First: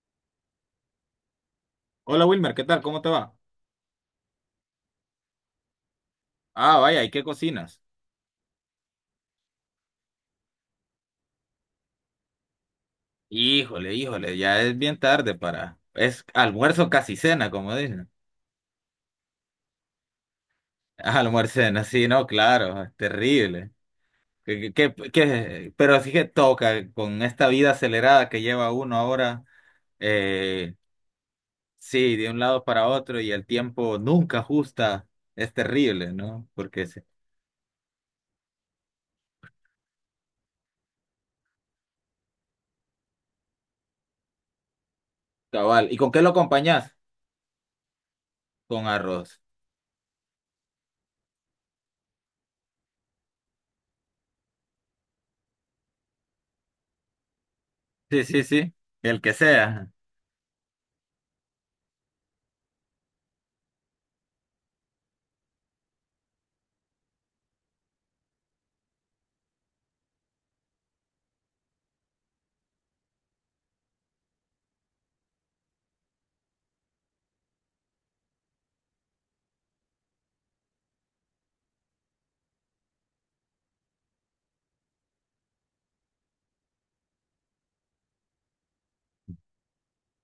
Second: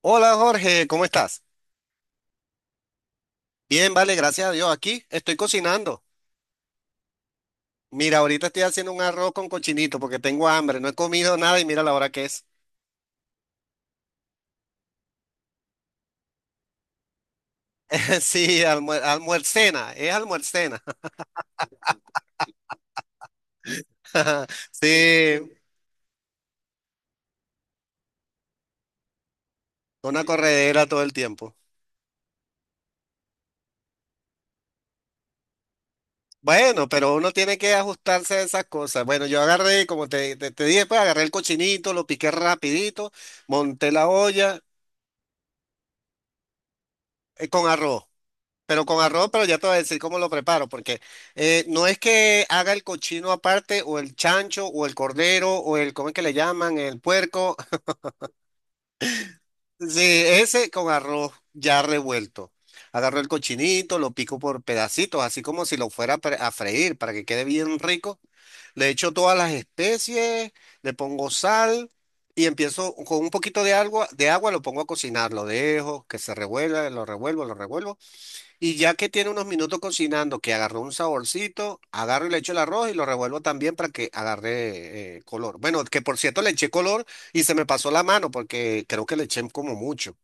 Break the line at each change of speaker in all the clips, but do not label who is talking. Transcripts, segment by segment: Hola Jorge, ¿cómo estás?
Hola Wilmer, ¿qué tal? ¿Cómo te va?
Bien, vale, gracias a Dios. Aquí estoy cocinando.
Ah, vaya, ¿y qué cocinas?
Mira, ahorita estoy haciendo un arroz con cochinito porque tengo hambre, no he comido nada y mira la hora que es.
Híjole, híjole, ya es bien tarde para... Es almuerzo casi cena, como dicen.
Sí, almuercena, es almuercena.
Ah, almuerzo cena, sí, no, claro, es terrible. ¿Qué, qué- qué-
Sí,
qué- Pero así que toca con esta vida acelerada que lleva uno ahora,
una
eh,
corredera todo el tiempo.
sí, de un lado para otro y el tiempo nunca ajusta, es terrible, ¿no? Porque
Bueno,
es
pero uno tiene que ajustarse a esas cosas. Bueno, yo agarré, como te dije, pues agarré el cochinito, lo piqué rapidito, monté la olla
cabal. ¿Y con qué lo acompañás?
con arroz. Pero
Con
con arroz,
arroz.
pero ya te voy a decir cómo lo preparo, porque no es que haga el cochino aparte, o el chancho, o el cordero, o el, ¿cómo es que le llaman? El puerco.
Sí, sí, sí, el que sea.
Sí, ese con arroz ya revuelto. Agarro el cochinito, lo pico por pedacitos, así como si lo fuera a a freír para que quede bien rico. Le echo todas las especies, le pongo sal y empiezo con un poquito de agua lo pongo a cocinar, lo dejo que se revuelva, lo revuelvo, lo revuelvo. Y ya que tiene unos minutos cocinando, que agarró un saborcito, agarro y le echo el arroz y lo revuelvo también para que agarre color. Bueno, que por cierto le eché color y se me pasó la mano porque creo que le eché como mucho.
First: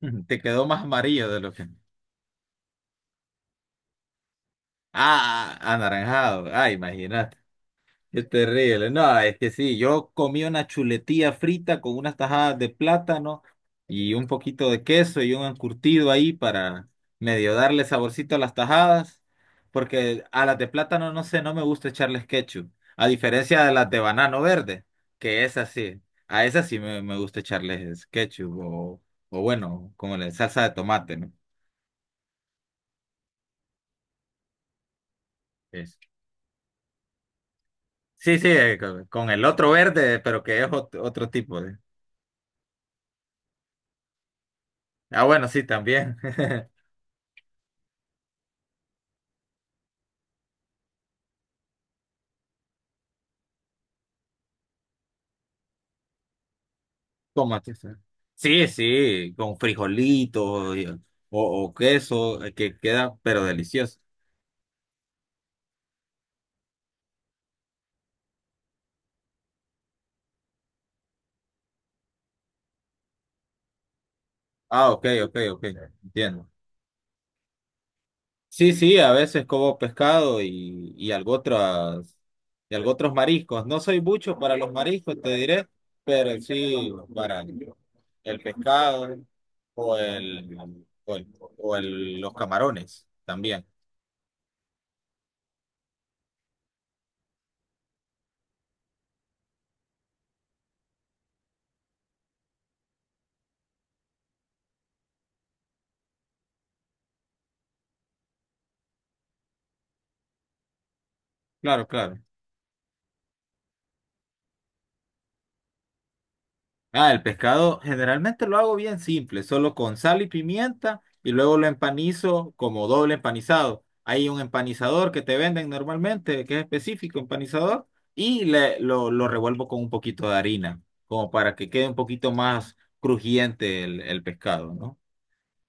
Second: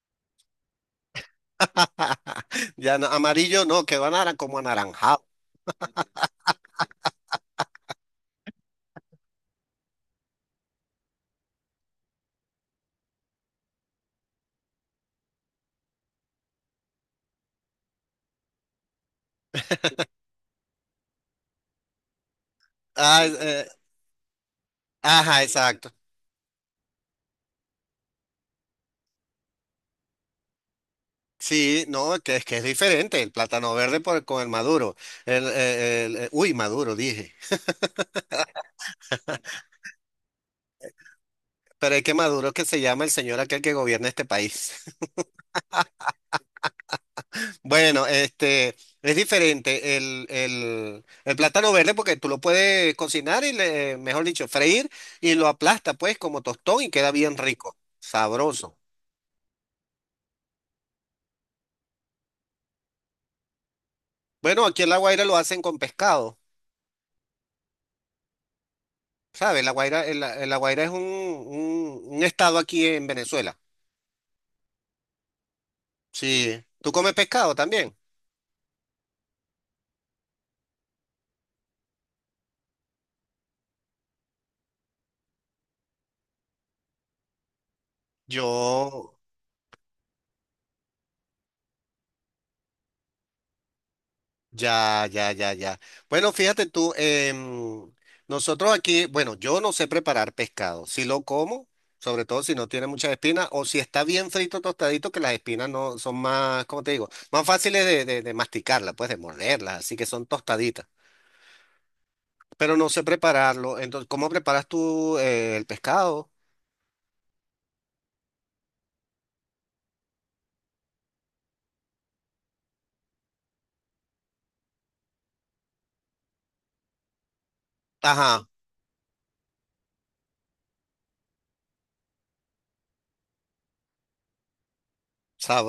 Te quedó más amarillo de lo que...
Ya amarillo no, quedó como anaranjado.
Ah, ah, anaranjado. Ah, imagínate. Qué terrible. No, es que sí, yo comí una chuletilla frita con unas tajadas de plátano y un poquito de queso y un encurtido ahí para medio darle saborcito a las tajadas, porque a las de plátano no sé, no me gusta echarles ketchup, a
Ah,
diferencia de las de banano verde,
ajá,
que es
exacto.
así. A esas sí me gusta echarles ketchup o bueno, como la salsa de tomate, ¿no?
Sí, no, que es diferente el plátano verde con el maduro. Uy, maduro, dije.
Sí, sí, con el otro verde, pero que es otro tipo de.
Pero es que maduro es que se llama el señor aquel que gobierna este país.
Ah, bueno, sí, también.
Bueno, este es diferente el plátano verde porque tú lo puedes cocinar y le, mejor dicho, freír y lo aplasta pues como tostón y queda bien
Tomate.
rico,
Sí, sí,
sabroso.
sí, con frijolitos o queso, que queda, pero delicioso.
Bueno, aquí en La Guaira lo hacen con pescado, ¿sabes? La Guaira, la La Guaira es un estado aquí en Venezuela.
Ah, ok, ok, ok, entiendo.
Sí. ¿Tú comes pescado también?
Sí, sí, a veces como pescado y algo otras, y algo otros mariscos. No soy mucho para los mariscos, te diré, pero sí para el
Yo,
pescado o el, o el- o los camarones también.
ya, ya, ya, ya. Bueno, fíjate tú, nosotros aquí, bueno, yo no sé preparar pescado. Si lo como, sobre todo si no tiene muchas espinas, o si está bien frito, tostadito, que las espinas no son más, ¿cómo te digo? Más fáciles de masticarlas, pues de morderlas, así que son tostaditas.
Claro, claro.
Pero no sé prepararlo. Entonces, ¿cómo preparas tú el pescado?
Ah, el pescado generalmente lo hago bien simple, solo con sal y pimienta y luego lo empanizo como doble empanizado. Hay un empanizador que te venden normalmente, que es específico, empanizador, y
Ajá,
lo revuelvo con un poquito de harina, como para que quede un poquito más crujiente el pescado, ¿no?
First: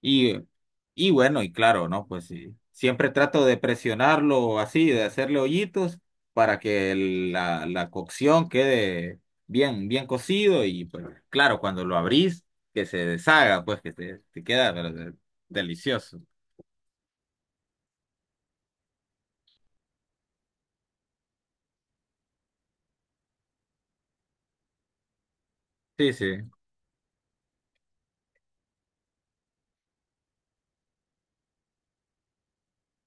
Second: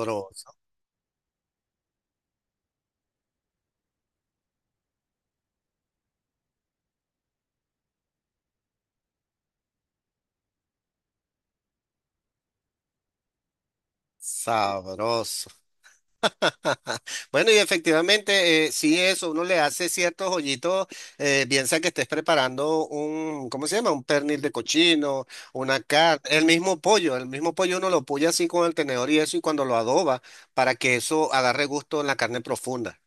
Y, y bueno, y claro, ¿no? Pues sí, siempre trato de presionarlo así, de hacerle hoyitos para que la cocción quede bien, bien cocido y pues claro, cuando lo abrís, que se deshaga, pues que te queda pero
sabroso.
delicioso.
Bueno, y efectivamente, sí, eso, uno le hace ciertos hoyitos, piensa que estés preparando un, ¿cómo se llama? Un pernil de cochino, una
Sí,
carne,
sí.
el mismo pollo uno lo puya así con el tenedor y eso, y cuando lo adoba, para que eso agarre gusto en la carne profunda.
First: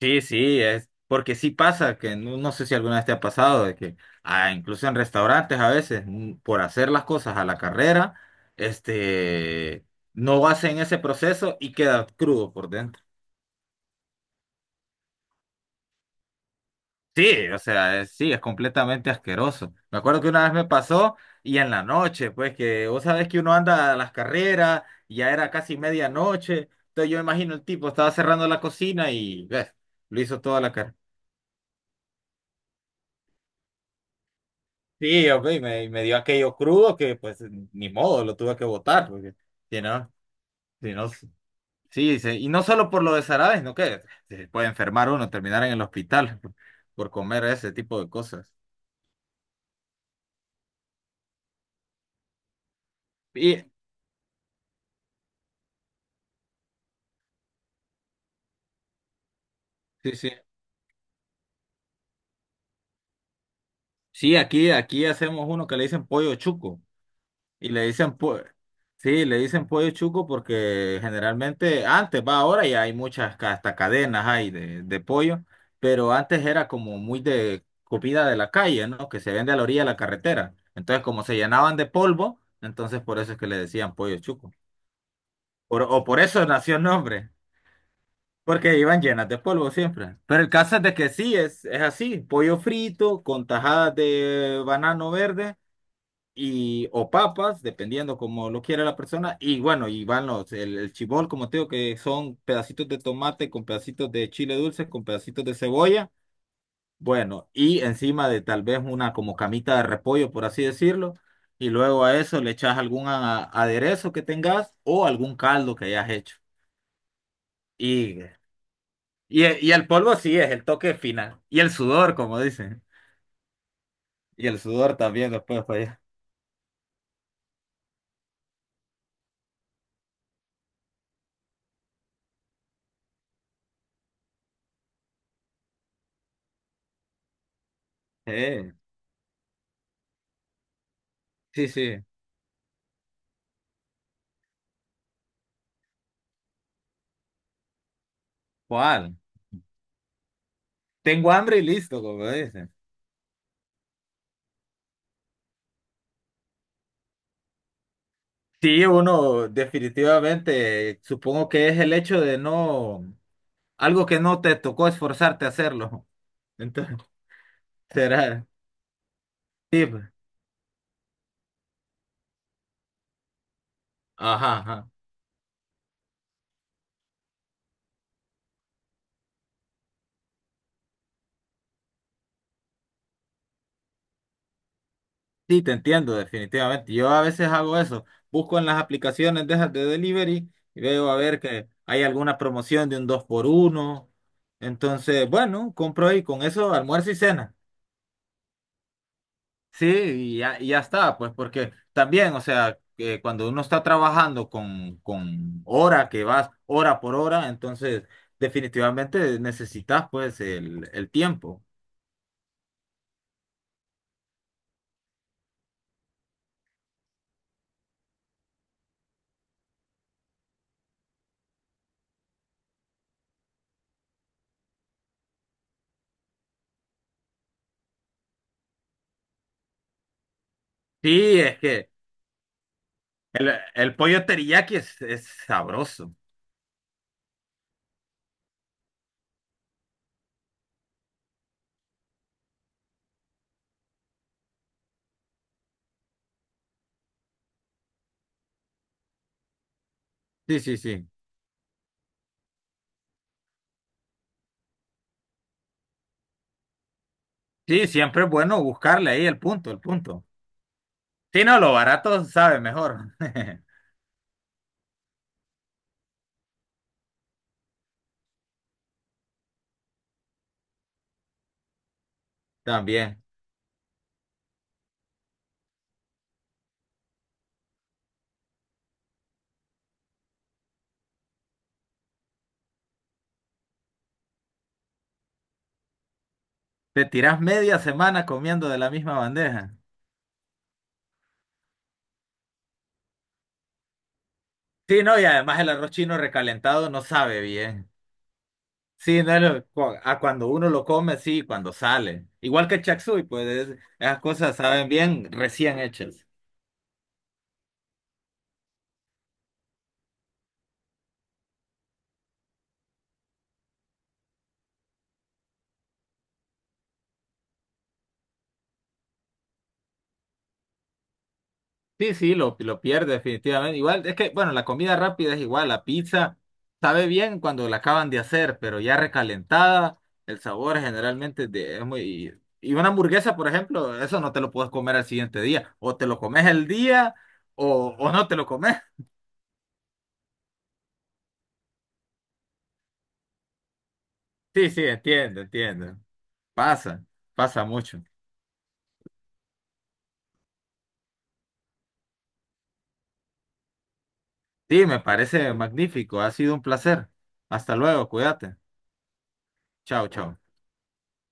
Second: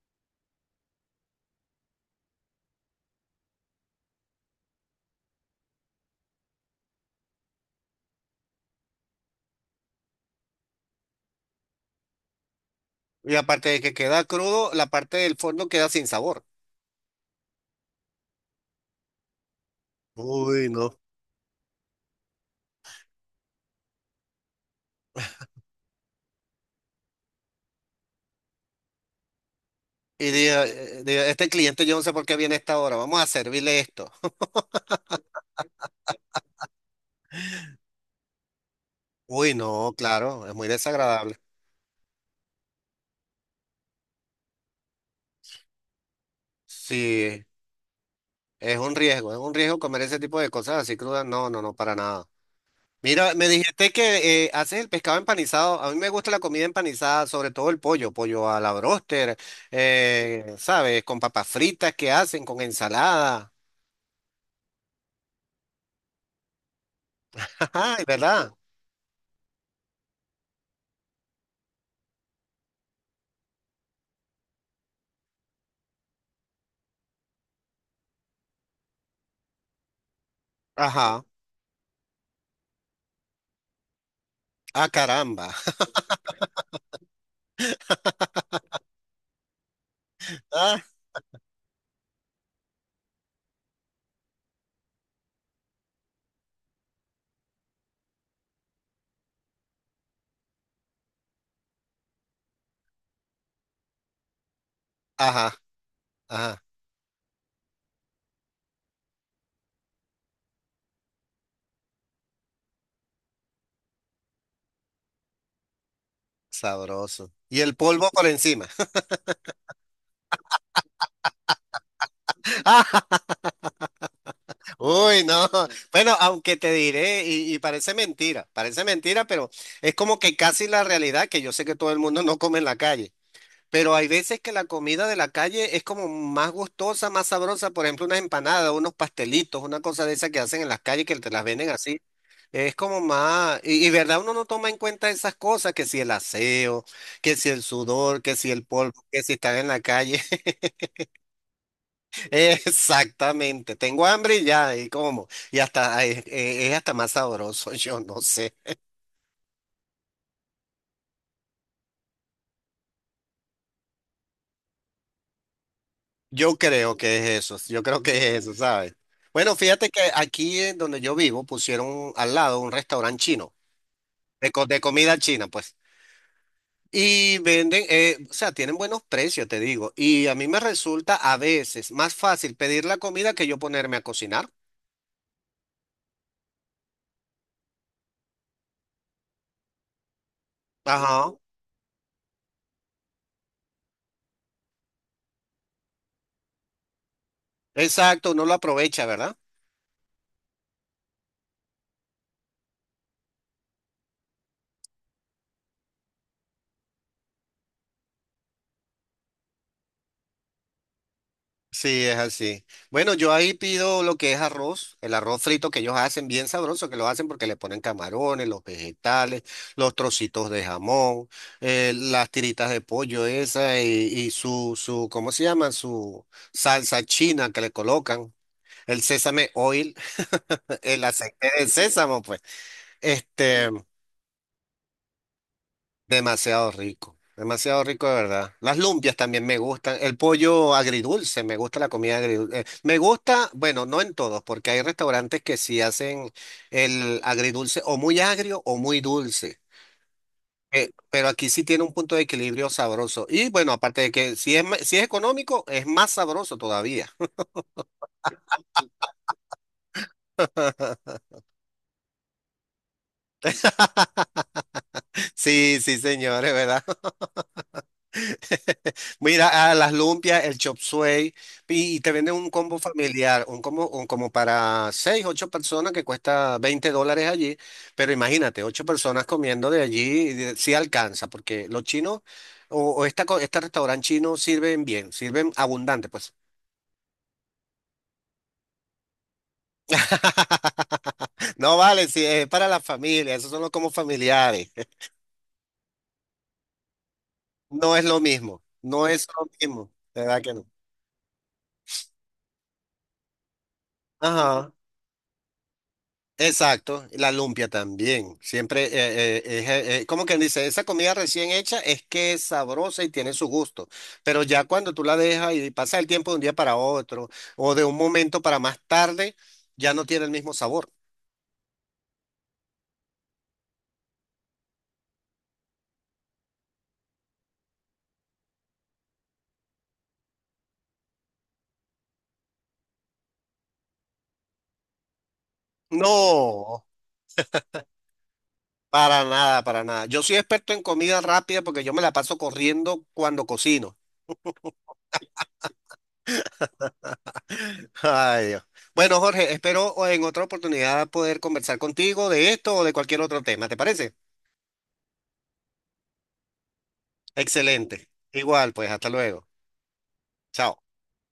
Sí, sí, es porque sí pasa que no sé si alguna vez te ha pasado de que ah, incluso en restaurantes a veces mm, por hacer las cosas a la carrera, este no hacen ese proceso y queda crudo por dentro.
Y aparte de que queda crudo, la parte del fondo queda sin sabor.
Sí, o sea, sí, es completamente asqueroso. Me acuerdo que una vez me
Uy, no.
pasó y en la noche, pues que vos sabés que uno anda a las carreras, y ya era casi medianoche, entonces yo me imagino el tipo estaba cerrando la cocina y ves, lo
Y
hizo toda
diga
la carrera.
dije, este cliente yo no sé por qué viene a esta hora, vamos a servirle esto.
Sí, hombre, me dio aquello crudo que pues ni modo, lo tuve que botar, porque
Uy,
si
no,
no,
claro, es muy
si no,
desagradable.
sí, sí, y no solo por lo de Sarabes, no que se puede enfermar uno, terminar en el hospital por comer
Sí.
ese tipo de cosas.
Es un riesgo comer ese tipo de cosas así crudas. No, no, no, para nada. Mira, me
Y,
dijiste que haces el pescado empanizado. A mí me gusta la comida empanizada, sobre todo el pollo, pollo a la bróster,
sí, sí,
¿sabes? Con papas fritas que hacen, con ensalada.
sí, aquí hacemos uno que le dicen pollo chuco. Y le
Ay,
dicen, pues,
¿verdad?
sí, le dicen pollo chuco porque generalmente antes, va ahora ya hay muchas, hasta cadenas hay de pollo, pero antes era como muy de comida de la calle, ¿no? Que se vende a la orilla de la carretera. Entonces, como
Ajá.
se llenaban de polvo, entonces por eso es que le decían pollo chuco.
Ah, caramba.
O por eso nació el nombre, porque iban llenas de polvo siempre. Pero el caso es
Ah,
de que sí, es así, pollo frito con tajadas de banano verde y o papas, dependiendo como lo quiera la persona. Y bueno, y van el chibol, como te digo, que son pedacitos de tomate con pedacitos de chile dulce, con pedacitos de
ajá,
cebolla.
ajá.
Bueno, y encima de tal vez una como camita de repollo, por así decirlo. Y luego a eso le echas algún aderezo que tengas o algún caldo que hayas hecho.
Sabroso. Y el polvo
Y,
por encima.
y el polvo sí es el toque final. Y el sudor, como dicen. Y el sudor
Uy,
también
no.
después, pues.
Bueno, aunque te diré, y parece mentira, pero es como que casi la realidad, que yo sé que todo el mundo no come en la calle, pero hay veces que la comida de la calle es como más gustosa, más sabrosa, por ejemplo, unas empanadas,
Eh,
unos pastelitos, una cosa de esas que hacen en las calles que te las
sí,
venden así.
sí.
Es como más, y verdad, uno no toma en cuenta esas cosas, que si el aseo, que si el sudor, que si el polvo,
¿Cuál?
que si están en la calle.
Tengo hambre y listo, como dicen.
Exactamente, tengo hambre y ya, y como, y hasta hasta más sabroso, yo no sé.
Sí, uno definitivamente, supongo que es el hecho de no, algo que no te tocó esforzarte a hacerlo.
Yo creo
Entonces,
que es eso, yo creo que es
será,
eso, ¿sabes? Bueno,
sí,
fíjate que
pues.
aquí en donde yo vivo pusieron al lado un restaurante chino,
Ajá,
de
ajá.
comida china, pues. Y venden, o sea, tienen buenos precios, te digo. Y a mí me resulta a veces más fácil pedir la comida que yo ponerme a cocinar.
Sí, te entiendo, definitivamente. Yo a veces hago eso, busco en las aplicaciones de esas de delivery y veo a
Ajá,
ver que hay alguna promoción de un dos por uno. Entonces, bueno, compro ahí con eso almuerzo y cena.
exacto, uno lo aprovecha, ¿verdad?
Sí, y ya está, pues porque también, o sea, que cuando uno está trabajando con hora que vas hora por hora, entonces definitivamente necesitas pues el tiempo.
Sí, es así. Bueno, yo ahí pido lo que es arroz, el arroz frito que ellos hacen, bien sabroso, que lo hacen porque le ponen camarones, los vegetales, los trocitos de jamón, las tiritas de pollo esa y, y su, ¿cómo se llama? Su salsa china que le colocan, el sésame oil, el
Sí,
aceite
es
de
que
sésamo, pues.
el,
Este.
el pollo teriyaki es sabroso.
Demasiado rico de verdad. Las lumpias también me gustan, el pollo agridulce, me gusta la comida agridulce. Me gusta, bueno, no en todos, porque hay restaurantes que sí hacen el agridulce o muy agrio o muy dulce.
Sí, sí, sí.
Pero aquí sí tiene un punto de equilibrio sabroso. Y bueno, aparte de que si es, si es económico, es más sabroso todavía.
Sí, siempre es bueno buscarle ahí el punto, el punto. Sí, no, lo barato sabe mejor.
Sí, sí, señores, ¿verdad? Mira, a las lumpias, el chop suey, y te venden un combo
También.
familiar, un combo un como para seis, ocho personas que cuesta $20 allí, pero imagínate, ocho personas comiendo de allí, sí alcanza, porque los chinos o este restaurante chino sirven bien, sirven abundante, pues.
Te tiras media semana comiendo de la misma bandeja.
No vale, si es para la familia, esos son los combos familiares.
Sí, no, y además el arroz chino recalentado no sabe bien.
No es lo mismo, no
Sí,
es
no,
lo
no, cu-
mismo,
a
de verdad
cuando
que no.
uno lo come, sí, cuando sale. Igual que el chapsui, pues esas cosas
Ajá.
saben bien recién hechas.
Exacto, la lumpia también. Siempre, como quien dice, esa comida recién hecha es que es sabrosa y tiene su gusto, pero ya cuando tú la dejas y pasa el tiempo de un día para otro o de un momento para más tarde, ya no tiene el mismo sabor.
Sí, sí, lo pierde definitivamente. Igual, es que, bueno, la comida rápida es igual, la pizza sabe bien cuando la acaban de hacer, pero ya recalentada, el sabor generalmente es muy... Y una hamburguesa, por ejemplo, eso no te lo puedes comer al siguiente día. O te lo comes el
No,
día o no te lo comes.
para nada, para nada. Yo soy experto en comida rápida porque yo me la paso corriendo cuando cocino.
Sí, sí, entiendo, entiendo. Pasa, pasa mucho.
Ay, Dios. Bueno, Jorge, espero en otra oportunidad poder conversar contigo de esto o de cualquier otro tema, ¿te parece?
Sí, me parece magnífico. Ha sido un placer. Hasta
Excelente.
luego, cuídate.
Igual, pues, hasta luego.
Chao, chao.
Chao.